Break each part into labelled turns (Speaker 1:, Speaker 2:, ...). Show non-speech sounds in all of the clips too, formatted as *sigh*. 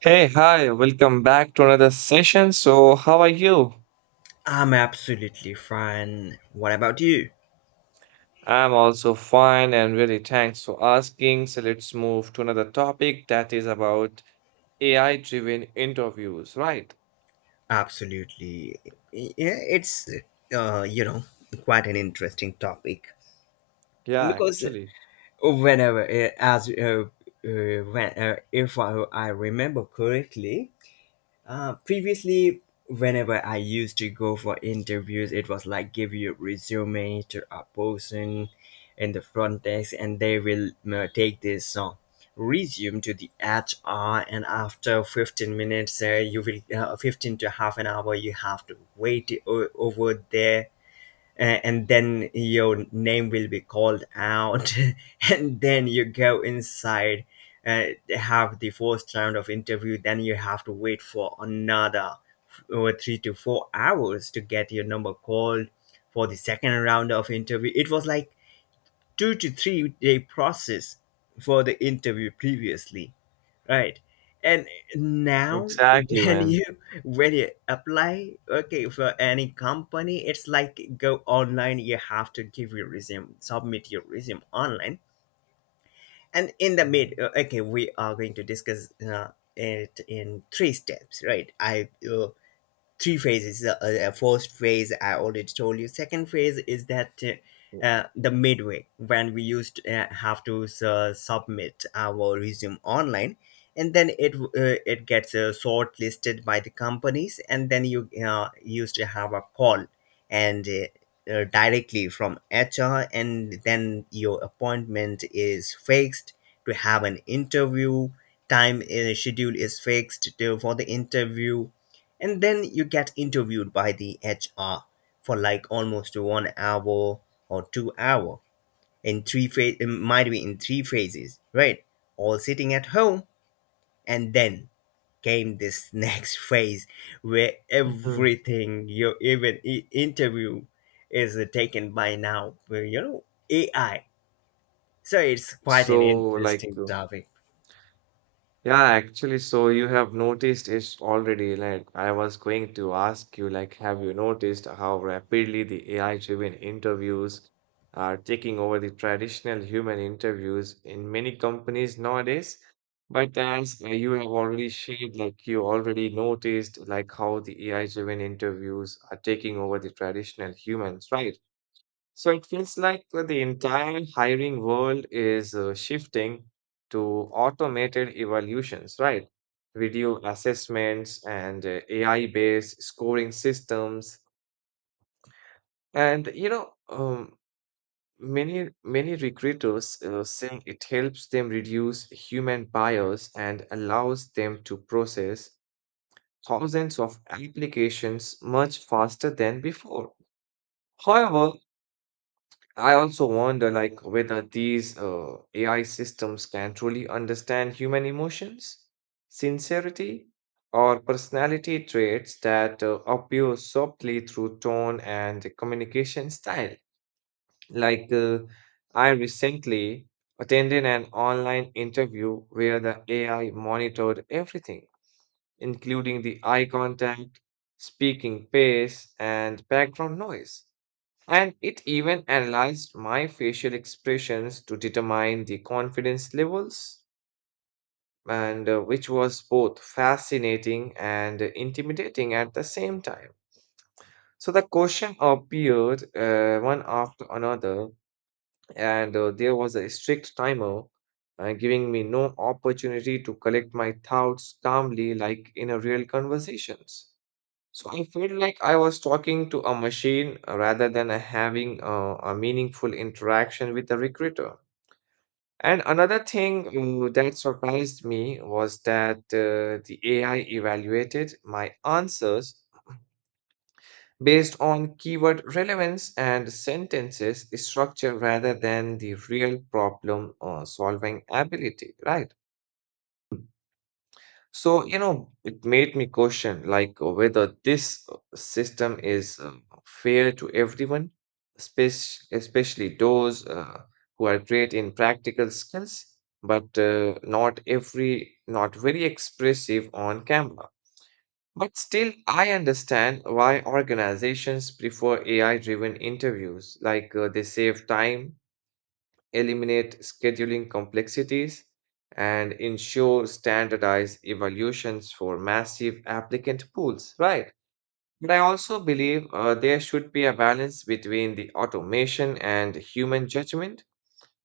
Speaker 1: Hey, hi, welcome back to another session. So, how are you?
Speaker 2: I'm absolutely fine. What about you?
Speaker 1: I'm also fine and really thanks for asking. So, let's move to another topic that is about AI driven interviews, right?
Speaker 2: Absolutely. Yeah, it's uh, you know quite an interesting topic
Speaker 1: Yeah,
Speaker 2: because
Speaker 1: actually.
Speaker 2: whenever uh, as uh, uh, when if I remember correctly, previously, whenever I used to go for interviews, it was like give your resume to a person in the front desk, and they will take this resume to the HR, and after 15 minutes, you will 15 to half an hour, you have to wait over there and then your name will be called out. *laughs* And then you go inside, uh, have the first round of interview. Then you have to wait for another 3 to 4 hours to get your number called for the second round of interview. It was like 2 to 3 day process for the interview previously, right? And now
Speaker 1: Exactly,
Speaker 2: when
Speaker 1: man.
Speaker 2: you, when you apply, okay, for any company, it's like go online, you have to give your resume, submit your resume online. And in the mid,
Speaker 1: Mhm.
Speaker 2: okay, we are going to discuss it in three steps, right I three phases. First phase I already told you. Second phase is that the midway, when we used have to submit our resume online, and then it gets shortlisted by the companies, and then you used to have a call and. Directly from HR, and then your appointment is fixed to have an interview. Time schedule is fixed for the interview, and then you get interviewed by the HR for like almost one hour or 2 hour in three phase, it might be in three phases, right? All sitting at home. And then came this *laughs* next phase where
Speaker 1: Mhm.
Speaker 2: everything, you even interview is taken by now where, you know, AI. So it's quite an
Speaker 1: So, like,
Speaker 2: interesting topic.
Speaker 1: yeah, actually, so you have noticed it already. Like, I was going to ask you, like, have you noticed how rapidly the AI-driven interviews are taking over the traditional human interviews in many companies nowadays? But as you have already shared, like, you already noticed, like, how the AI-driven interviews are taking over the traditional humans, right? So it feels like the entire hiring world is shifting to automated evaluations, right? Video assessments and AI-based scoring systems. And many recruiters saying it helps them reduce human bias and allows them to process thousands of applications much faster than before. However, I also wonder like whether these AI systems can truly understand human emotions, sincerity, or personality traits that appear softly through tone and communication style. Like I recently attended an online interview where the AI monitored everything, including the eye contact, speaking pace, and background noise. And it even analyzed my facial expressions to determine the confidence levels, and which was both fascinating and intimidating at the same time. So the question appeared one after another, and there was a strict timer giving me no opportunity to collect my thoughts calmly like in a real conversations. So I felt like I was talking to a machine rather than having a meaningful interaction with the recruiter. And another thing that surprised me was that the AI evaluated my answers based on keyword relevance and sentences structure rather than the real problem solving ability, right? So, it made me question like whether this system is fair to everyone, especially those who are great in practical skills, but not very expressive on camera. But still, I understand why organizations prefer AI-driven interviews, like they save time, eliminate scheduling complexities, and ensure standardized evaluations for massive applicant pools, right? But I also believe there should be a balance between the automation and human judgment,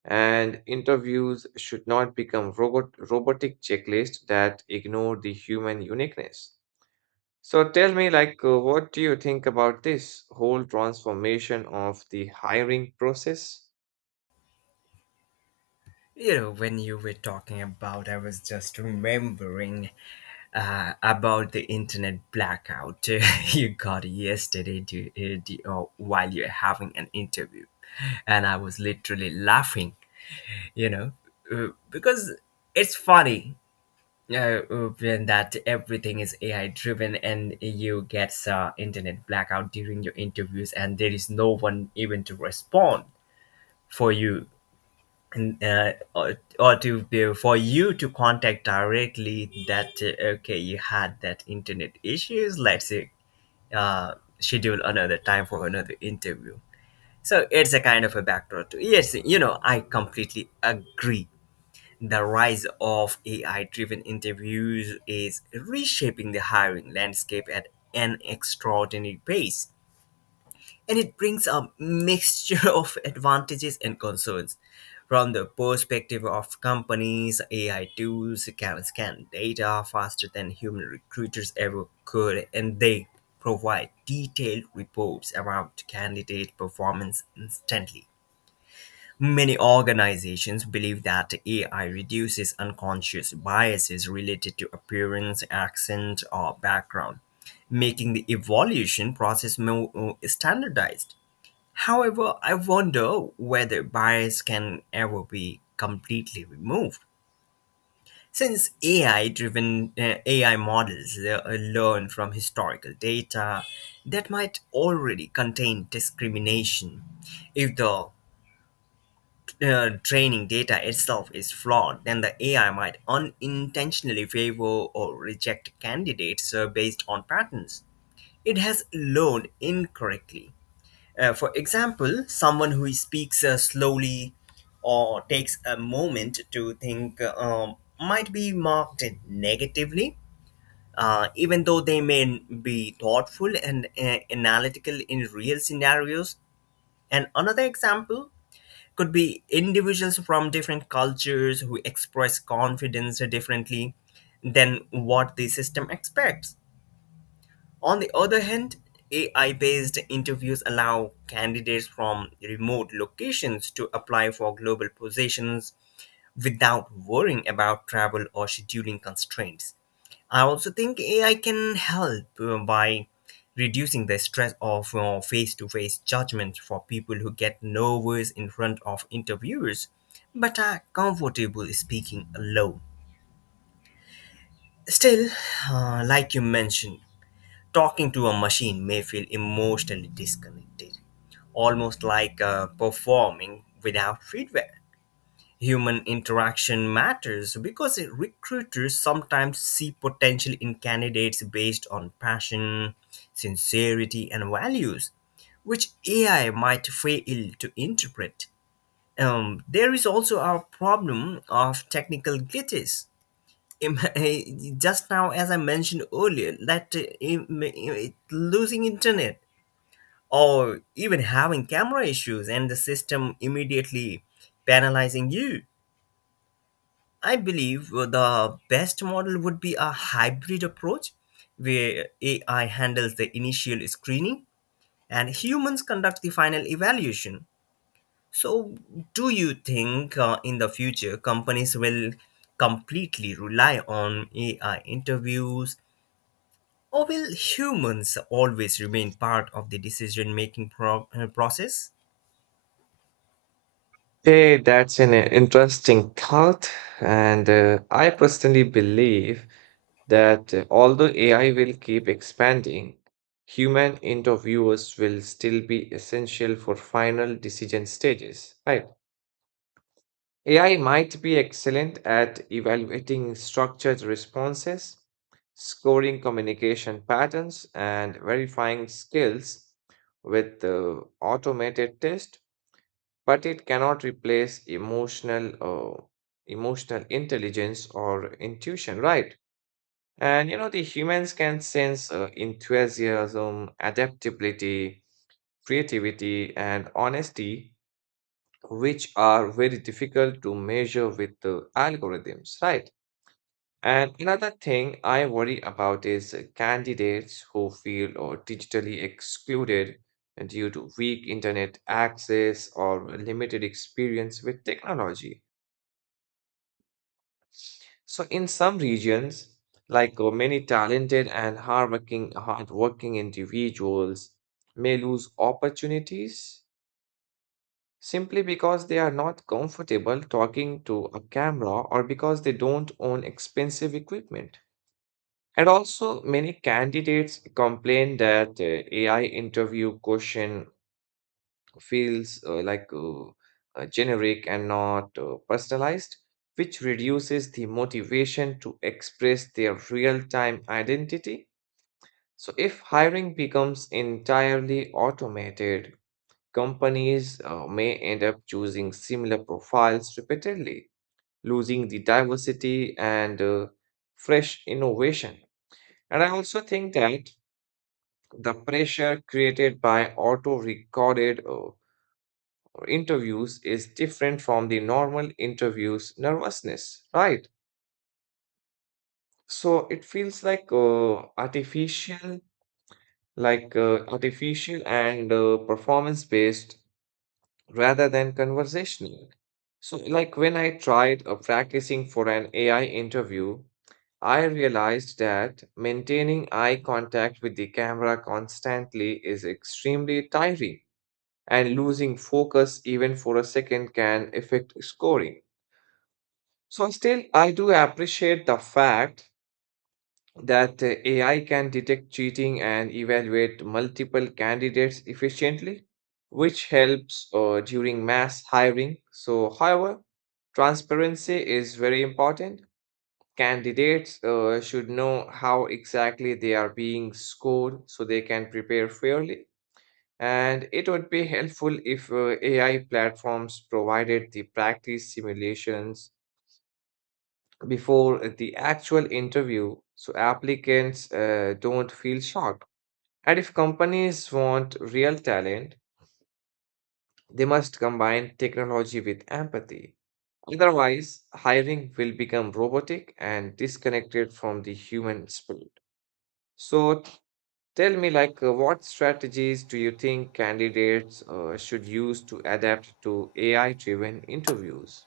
Speaker 1: and interviews should not become robotic checklists that ignore the human uniqueness. So tell me, like, what do you think about this whole transformation of the hiring process?
Speaker 2: You know, when you were talking about, I was just remembering about the internet blackout *laughs* you got yesterday, or while you're having an interview. And I was literally laughing, you know, because it's funny, uh, when that everything is AI driven and you get internet blackout during your interviews and there is no one even to respond for you, for you to contact directly, that, okay, you had that internet issues, let's, schedule another time for another interview. So it's a kind of a backdoor to, yes, you know, I completely agree. The rise of AI driven interviews is reshaping the hiring landscape at an extraordinary pace, and it brings a mixture *laughs* of advantages and concerns. From the perspective of companies, AI tools can scan data faster than human recruiters ever could, and they provide detailed reports about candidate performance instantly. Many organizations believe that AI reduces unconscious biases related to appearance, accent, or background, making the evaluation process more standardized. However, I wonder whether bias can ever be completely removed. Since AI driven, AI models learn from historical data that might already contain discrimination. If the training data itself is flawed, then the AI might unintentionally favor or reject candidates based on patterns it has learned incorrectly. For example, someone who speaks slowly or takes a moment to think, might be marked negatively, even though they may be thoughtful and analytical in real scenarios. And another example could be individuals from different cultures who express confidence differently than what the system expects. On the other hand, AI based interviews allow candidates from remote locations to apply for global positions without worrying about travel or scheduling constraints. I also think AI can help by reducing the stress of face to face judgment for people who get nervous in front of interviewers but are comfortable speaking alone. Still, like you mentioned, talking to a machine may feel emotionally disconnected, almost like performing without feedback. Human interaction matters because recruiters sometimes see potential in candidates based on passion, sincerity, and values, which AI might fail to interpret. There is also our problem of technical glitches. Im- *laughs* just now, as I mentioned earlier, that losing internet or even having camera issues, and the system immediately penalizing you. I believe the best model would be a hybrid approach where AI handles the initial screening and humans conduct the final evaluation. So, do you think, in the future, companies will completely rely on AI interviews? Or will humans always remain part of the decision making process?
Speaker 1: Hey, that's an interesting thought. And I personally believe that although AI will keep expanding, human interviewers will still be essential for final decision stages, right? AI might be excellent at evaluating structured responses, scoring communication patterns, and verifying skills with automated tests, but it cannot replace emotional intelligence or intuition, right? And the humans can sense enthusiasm, adaptability, creativity, and honesty, which are very difficult to measure with the algorithms, right? And another thing I worry about is candidates who feel or digitally excluded due to weak internet access or limited experience with technology. So in some regions, like many talented and hardworking individuals may lose opportunities simply because they are not comfortable talking to a camera or because they don't own expensive equipment. And also, many candidates complain that AI interview question feels like generic and not personalized, which reduces the motivation to express their real-time identity. So, if hiring becomes entirely automated, companies may end up choosing similar profiles repeatedly, losing the diversity and fresh innovation. And I also think that the pressure created by auto recorded interviews is different from the normal interviews nervousness, right? So it feels like artificial, and performance based rather than conversational. So, like when I tried practicing for an AI interview, I realized that maintaining eye contact with the camera constantly is extremely tiring, and losing focus even for a second can affect scoring. So, still, I do appreciate the fact that AI can detect cheating and evaluate multiple candidates efficiently, which helps during mass hiring. So, however, transparency is very important. Candidates should know how exactly they are being scored so they can prepare fairly. And it would be helpful if AI platforms provided the practice simulations before the actual interview so applicants don't feel shocked. And if companies want real talent, they must combine technology with empathy. Otherwise, hiring will become robotic and disconnected from the human spirit. So, tell me, like, what strategies do you think candidates should use to adapt to AI-driven interviews?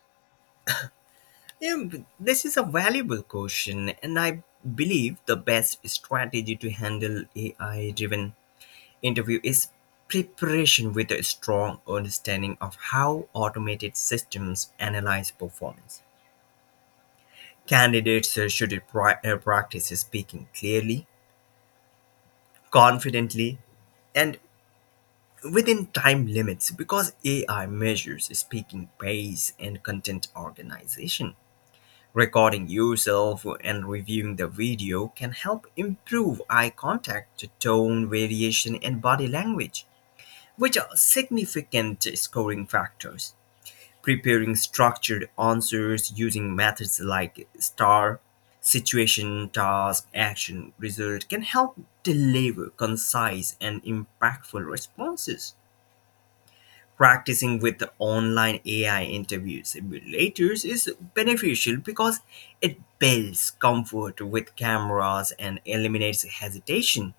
Speaker 2: This is a valuable question, and I believe the best strategy to handle AI driven interview is preparation with a strong understanding of how automated systems analyze performance. Candidates should practice speaking clearly, confidently, and within time limits because AI measures speaking pace and content organization. Recording yourself and reviewing the video can help improve eye contact, tone variation, and body language, which are significant scoring factors. Preparing structured answers using methods like STAR, situation, task, action, result, can help deliver concise and impactful responses. Practicing with online AI interview simulators is beneficial because it builds comfort with cameras and eliminates hesitation.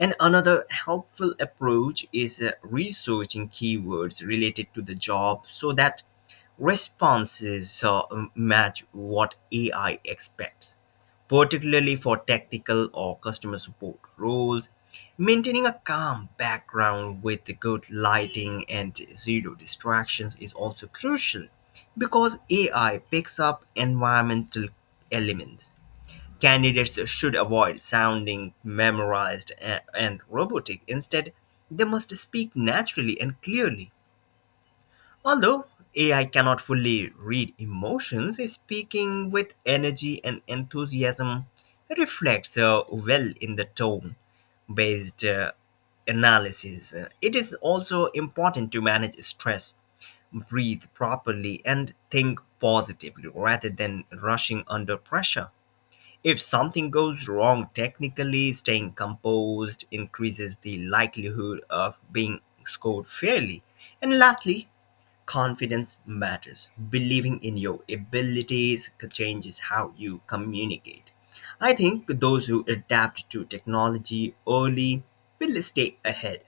Speaker 2: And another helpful approach is researching keywords related to the job so that responses match what AI expects, particularly for technical or customer support roles. Maintaining a calm background with good lighting and zero distractions is also crucial because AI picks up environmental elements. Candidates should avoid sounding memorized and robotic. Instead, they must speak naturally and clearly. Although AI cannot fully read emotions, speaking with energy and enthusiasm reflects well in the tone based analysis. It is also important to manage stress, breathe properly, and think positively rather than rushing under pressure. If something goes wrong technically, staying composed increases the likelihood of being scored fairly. And lastly, confidence matters. Believing in your abilities changes how you communicate. I think those who adapt to technology early will stay ahead.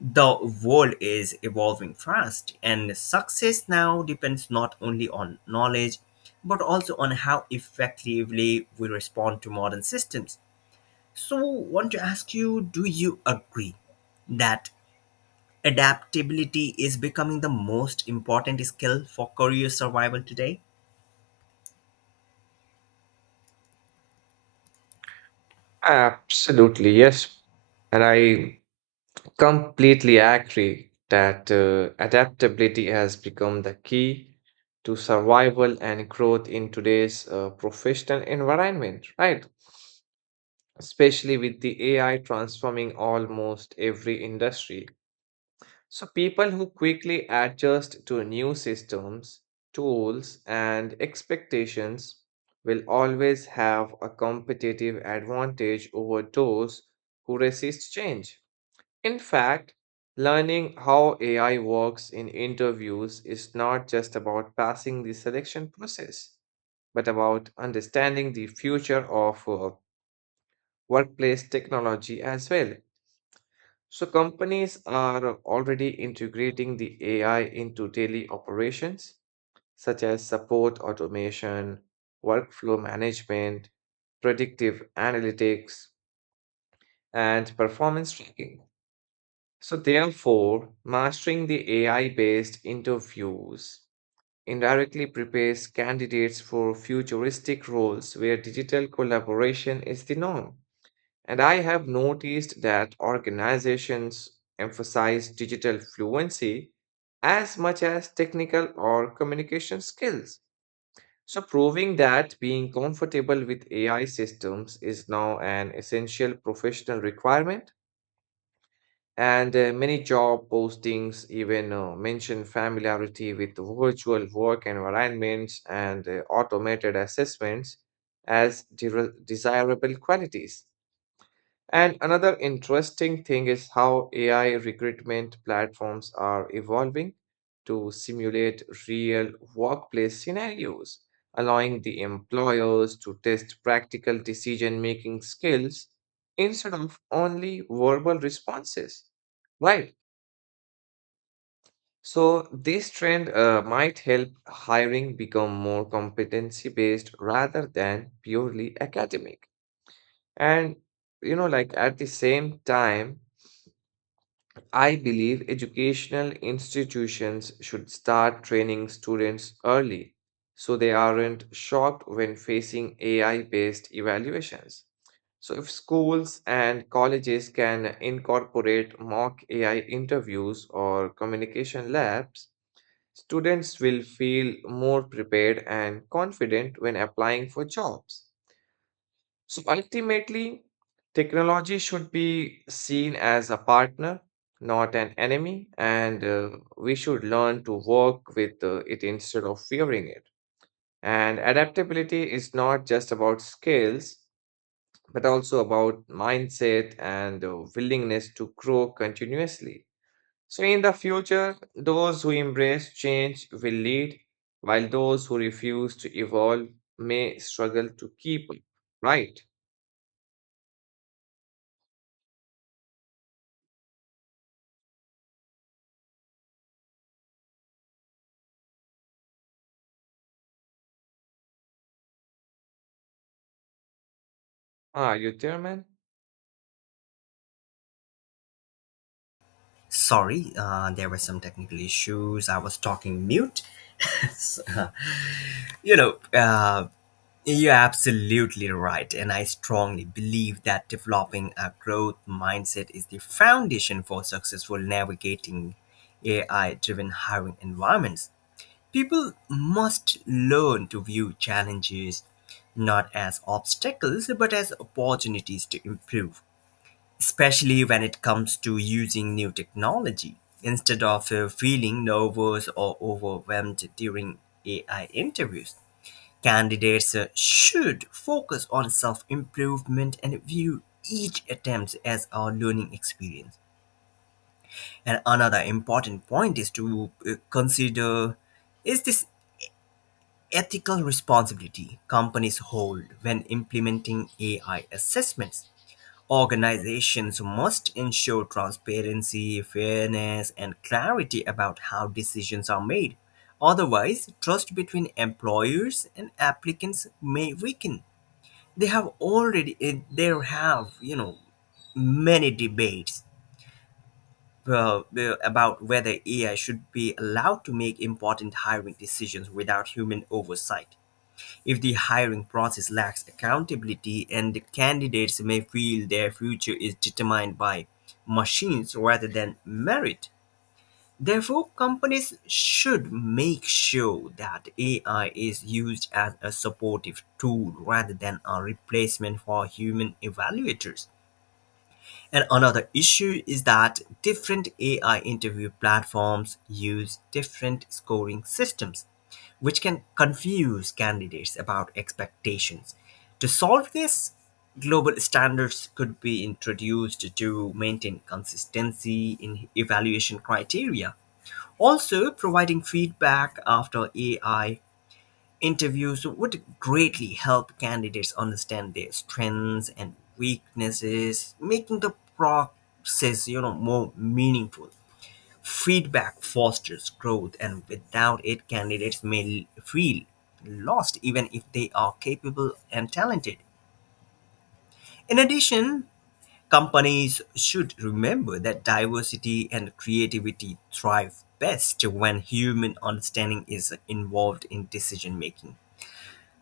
Speaker 2: The world is evolving fast, and success now depends not only on knowledge but also on how effectively we respond to modern systems. So, want to ask you, do you agree that adaptability is becoming the most important skill for career survival today?
Speaker 1: Absolutely, yes. And I completely agree that adaptability has become the key to survival and growth in today's professional environment, right? Especially with the AI transforming almost every industry. So, people who quickly adjust to new systems, tools, and expectations will always have a competitive advantage over those who resist change. In fact, learning how AI works in interviews is not just about passing the selection process, but about understanding the future of workplace technology as well. So companies are already integrating the AI into daily operations, such as support automation, workflow management, predictive analytics, and performance tracking. So therefore, mastering the AI-based interviews indirectly prepares candidates for futuristic roles where digital collaboration is the norm. And I have noticed that organizations emphasize digital fluency as much as technical or communication skills. So, proving that being comfortable with AI systems is now an essential professional requirement. And many job postings even mention familiarity with virtual work environments and automated assessments as desirable qualities. And another interesting thing is how AI recruitment platforms are evolving to simulate real workplace scenarios, allowing the employers to test practical decision-making skills instead of only verbal responses. Right. So this trend might help hiring become more competency-based rather than purely academic. And like at the same time, I believe educational institutions should start training students early so they aren't shocked when facing AI based evaluations. So, if schools and colleges can incorporate mock AI interviews or communication labs, students will feel more prepared and confident when applying for jobs. So ultimately, technology should be seen as a partner, not an enemy, and we should learn to work with it instead of fearing it. And adaptability is not just about skills, but also about mindset and willingness to grow continuously. So, in the future, those who embrace change will lead, while those who refuse to evolve may struggle to keep up. Right? Are you there, man?
Speaker 2: Sorry, there were some technical issues. I was talking mute. *laughs* So, you know, you're absolutely right, and I strongly believe that developing a growth mindset is the foundation for successful navigating AI driven hiring environments. People must learn to view challenges not as obstacles but as opportunities to improve, especially when it comes to using new technology. Instead of feeling nervous or overwhelmed during AI interviews, candidates should focus on self improvement and view each attempt as a learning experience. And another important point is to consider is this ethical responsibility companies hold when implementing AI assessments. Organizations must ensure transparency, fairness, and clarity about how decisions are made. Otherwise, trust between employers and applicants may weaken. They have already eh, There have, you know, many debates, about whether AI should be allowed to make important hiring decisions without human oversight. If the hiring process lacks accountability, and the candidates may feel their future is determined by machines rather than merit, therefore, companies should make sure that AI is used as a supportive tool rather than a replacement for human evaluators. And another issue is that different AI interview platforms use different scoring systems, which can confuse candidates about expectations. To solve this, global standards could be introduced to maintain consistency in evaluation criteria. Also, providing feedback after AI interviews would greatly help candidates understand their strengths and weaknesses, making the process, you know, more meaningful. Feedback fosters growth, and without it, candidates may feel lost even if they are capable and talented. In addition, companies should remember that diversity and creativity thrive best when human understanding is involved in decision making.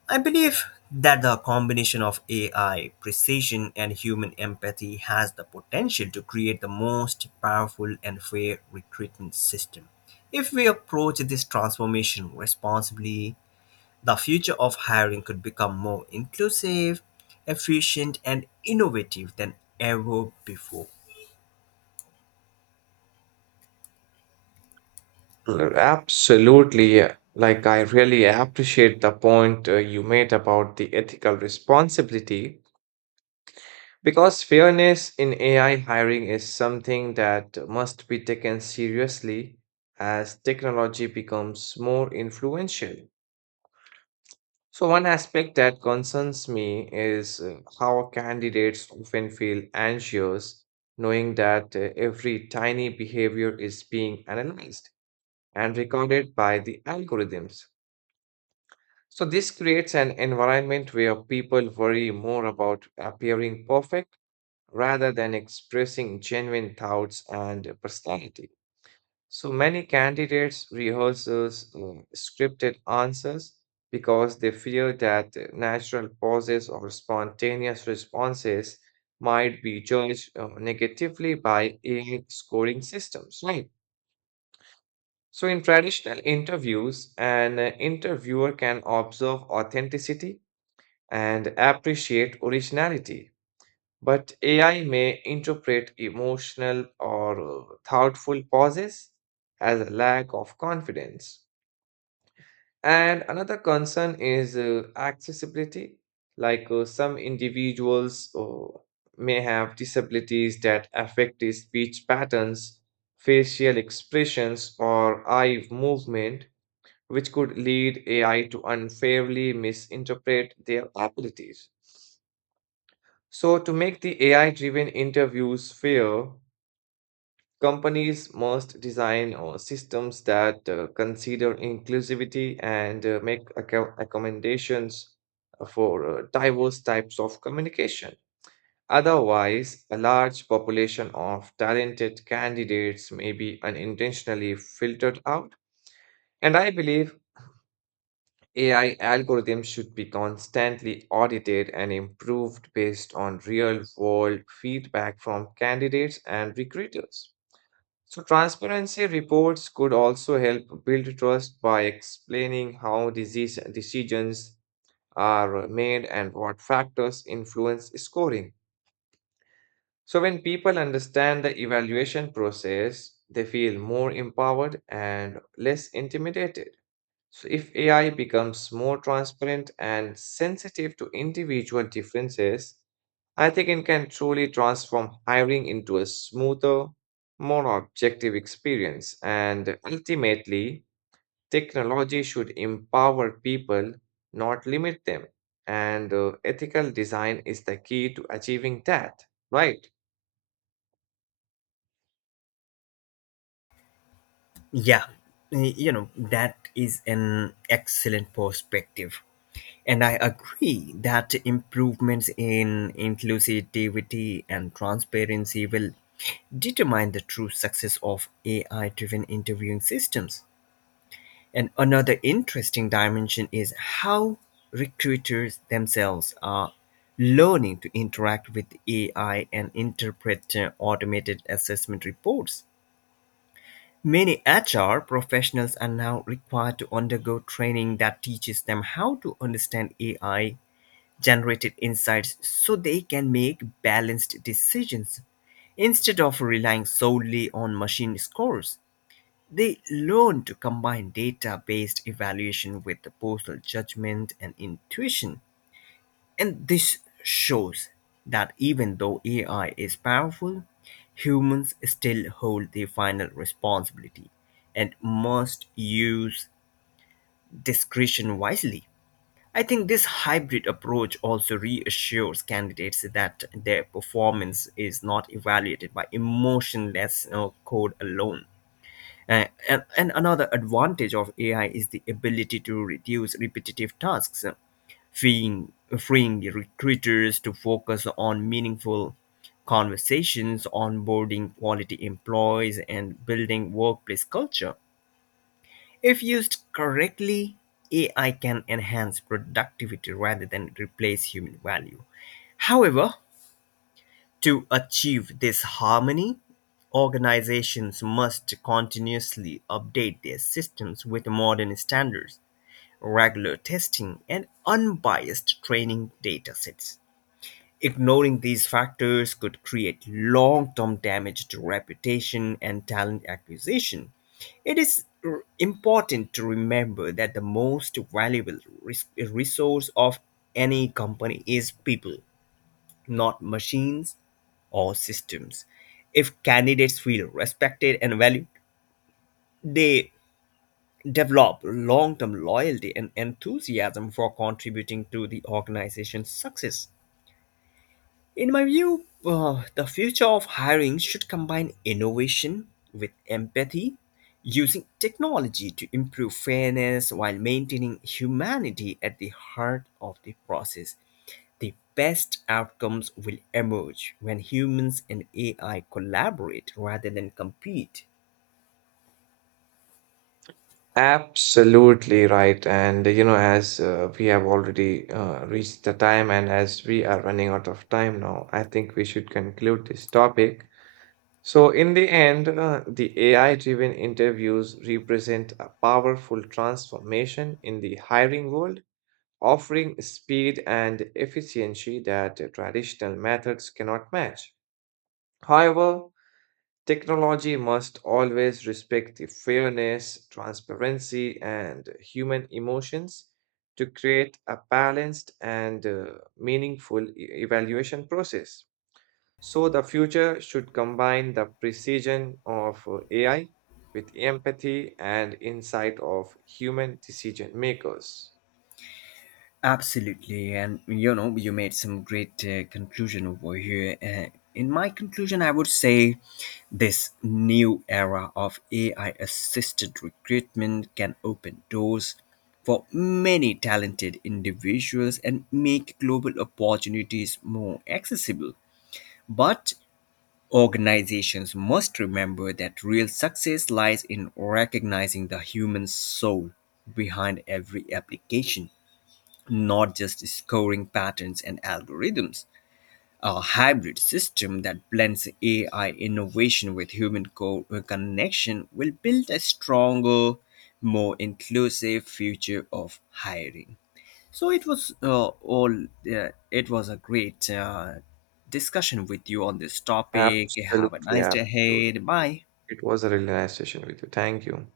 Speaker 2: I believe that the combination of AI precision and human empathy has the potential to create the most powerful and fair recruitment system. If we approach this transformation responsibly, the future of hiring could become more inclusive, efficient, and innovative than ever before.
Speaker 1: Mm, absolutely, yeah. Like, I really appreciate the point you made about the ethical responsibility because fairness in AI hiring is something that must be taken seriously as technology becomes more influential. So, one aspect that concerns me is how candidates often feel anxious knowing that every tiny behavior is being analyzed and recorded by the algorithms. So this creates an environment where people worry more about appearing perfect rather than expressing genuine thoughts and personality. So many candidates rehearses scripted answers because they fear that natural pauses or spontaneous responses might be judged negatively by AI scoring systems, right? So in traditional interviews, an interviewer can observe authenticity and appreciate originality. But AI may interpret emotional or thoughtful pauses as a lack of confidence. And another concern is accessibility. Like some individuals may have disabilities that affect the speech patterns, facial expressions, or eye movement, which could lead AI to unfairly misinterpret their abilities. So, to make the AI driven interviews fair, companies must design systems that consider inclusivity and make accommodations for diverse types of communication. Otherwise, a large population of talented candidates may be unintentionally filtered out. And I believe AI algorithms should be constantly audited and improved based on real-world feedback from candidates and recruiters. So, transparency reports could also help build trust by explaining how disease decisions are made and what factors influence scoring. So, when people understand the evaluation process, they feel more empowered and less intimidated. So, if AI becomes more transparent and sensitive to individual differences, I think it can truly transform hiring into a smoother, more objective experience. And ultimately, technology should empower people, not limit them. And ethical design is the key to achieving that, right?
Speaker 2: Yeah, you know, that is an excellent perspective. And I agree that improvements in inclusivity and transparency will determine the true success of AI driven interviewing systems. And another interesting dimension is how recruiters themselves are learning to interact with AI and interpret automated assessment reports. Many HR professionals are now required to undergo training that teaches them how to understand AI generated insights so they can make balanced decisions. Instead of relying solely on machine scores, they learn to combine data based evaluation with the personal judgment and intuition. And this shows that even though AI is powerful, humans still hold the final responsibility and must use discretion wisely. I think this hybrid approach also reassures candidates that their performance is not evaluated by emotionless code alone. And another advantage of AI is the ability to reduce repetitive tasks, freeing, freeing recruiters to focus on meaningful conversations, onboarding quality employees, and building workplace culture. If used correctly, AI can enhance productivity rather than replace human value. However, to achieve this harmony, organizations must continuously update their systems with modern standards, regular testing, and unbiased training datasets. Ignoring these factors could create long term damage to reputation and talent acquisition. It is important to remember that the most valuable resource of any company is people, not machines or systems. If candidates feel respected and valued, they develop long term loyalty and enthusiasm for contributing to the organization's success. In my view, the future of hiring should combine innovation with empathy, using technology to improve fairness while maintaining humanity at the heart of the process. The best outcomes will emerge when humans and AI collaborate rather than compete.
Speaker 1: Absolutely right. And as we have already reached the time, and as we are running out of time now, I think we should conclude this topic. So, in the end, the AI driven interviews represent a powerful transformation in the hiring world, offering speed and efficiency that traditional methods cannot match. However, technology must always respect the fairness, transparency, and human emotions to create a balanced and meaningful evaluation process. So, the future should combine the precision of AI with empathy and insight of human decision makers.
Speaker 2: Absolutely, and you know, you made some great conclusion over here. In my conclusion, I would say this new era of AI assisted recruitment can open doors for many talented individuals and make global opportunities more accessible. But organizations must remember that real success lies in recognizing the human soul behind every application, not just scoring patterns and algorithms. A hybrid system that blends AI innovation with human connection will build a stronger, more inclusive future of hiring. So it was all. It was a great discussion with you on this topic. Have a
Speaker 1: Absolutely,
Speaker 2: nice day
Speaker 1: absolutely.
Speaker 2: ahead. Bye.
Speaker 1: It was a really nice session with you. Thank you.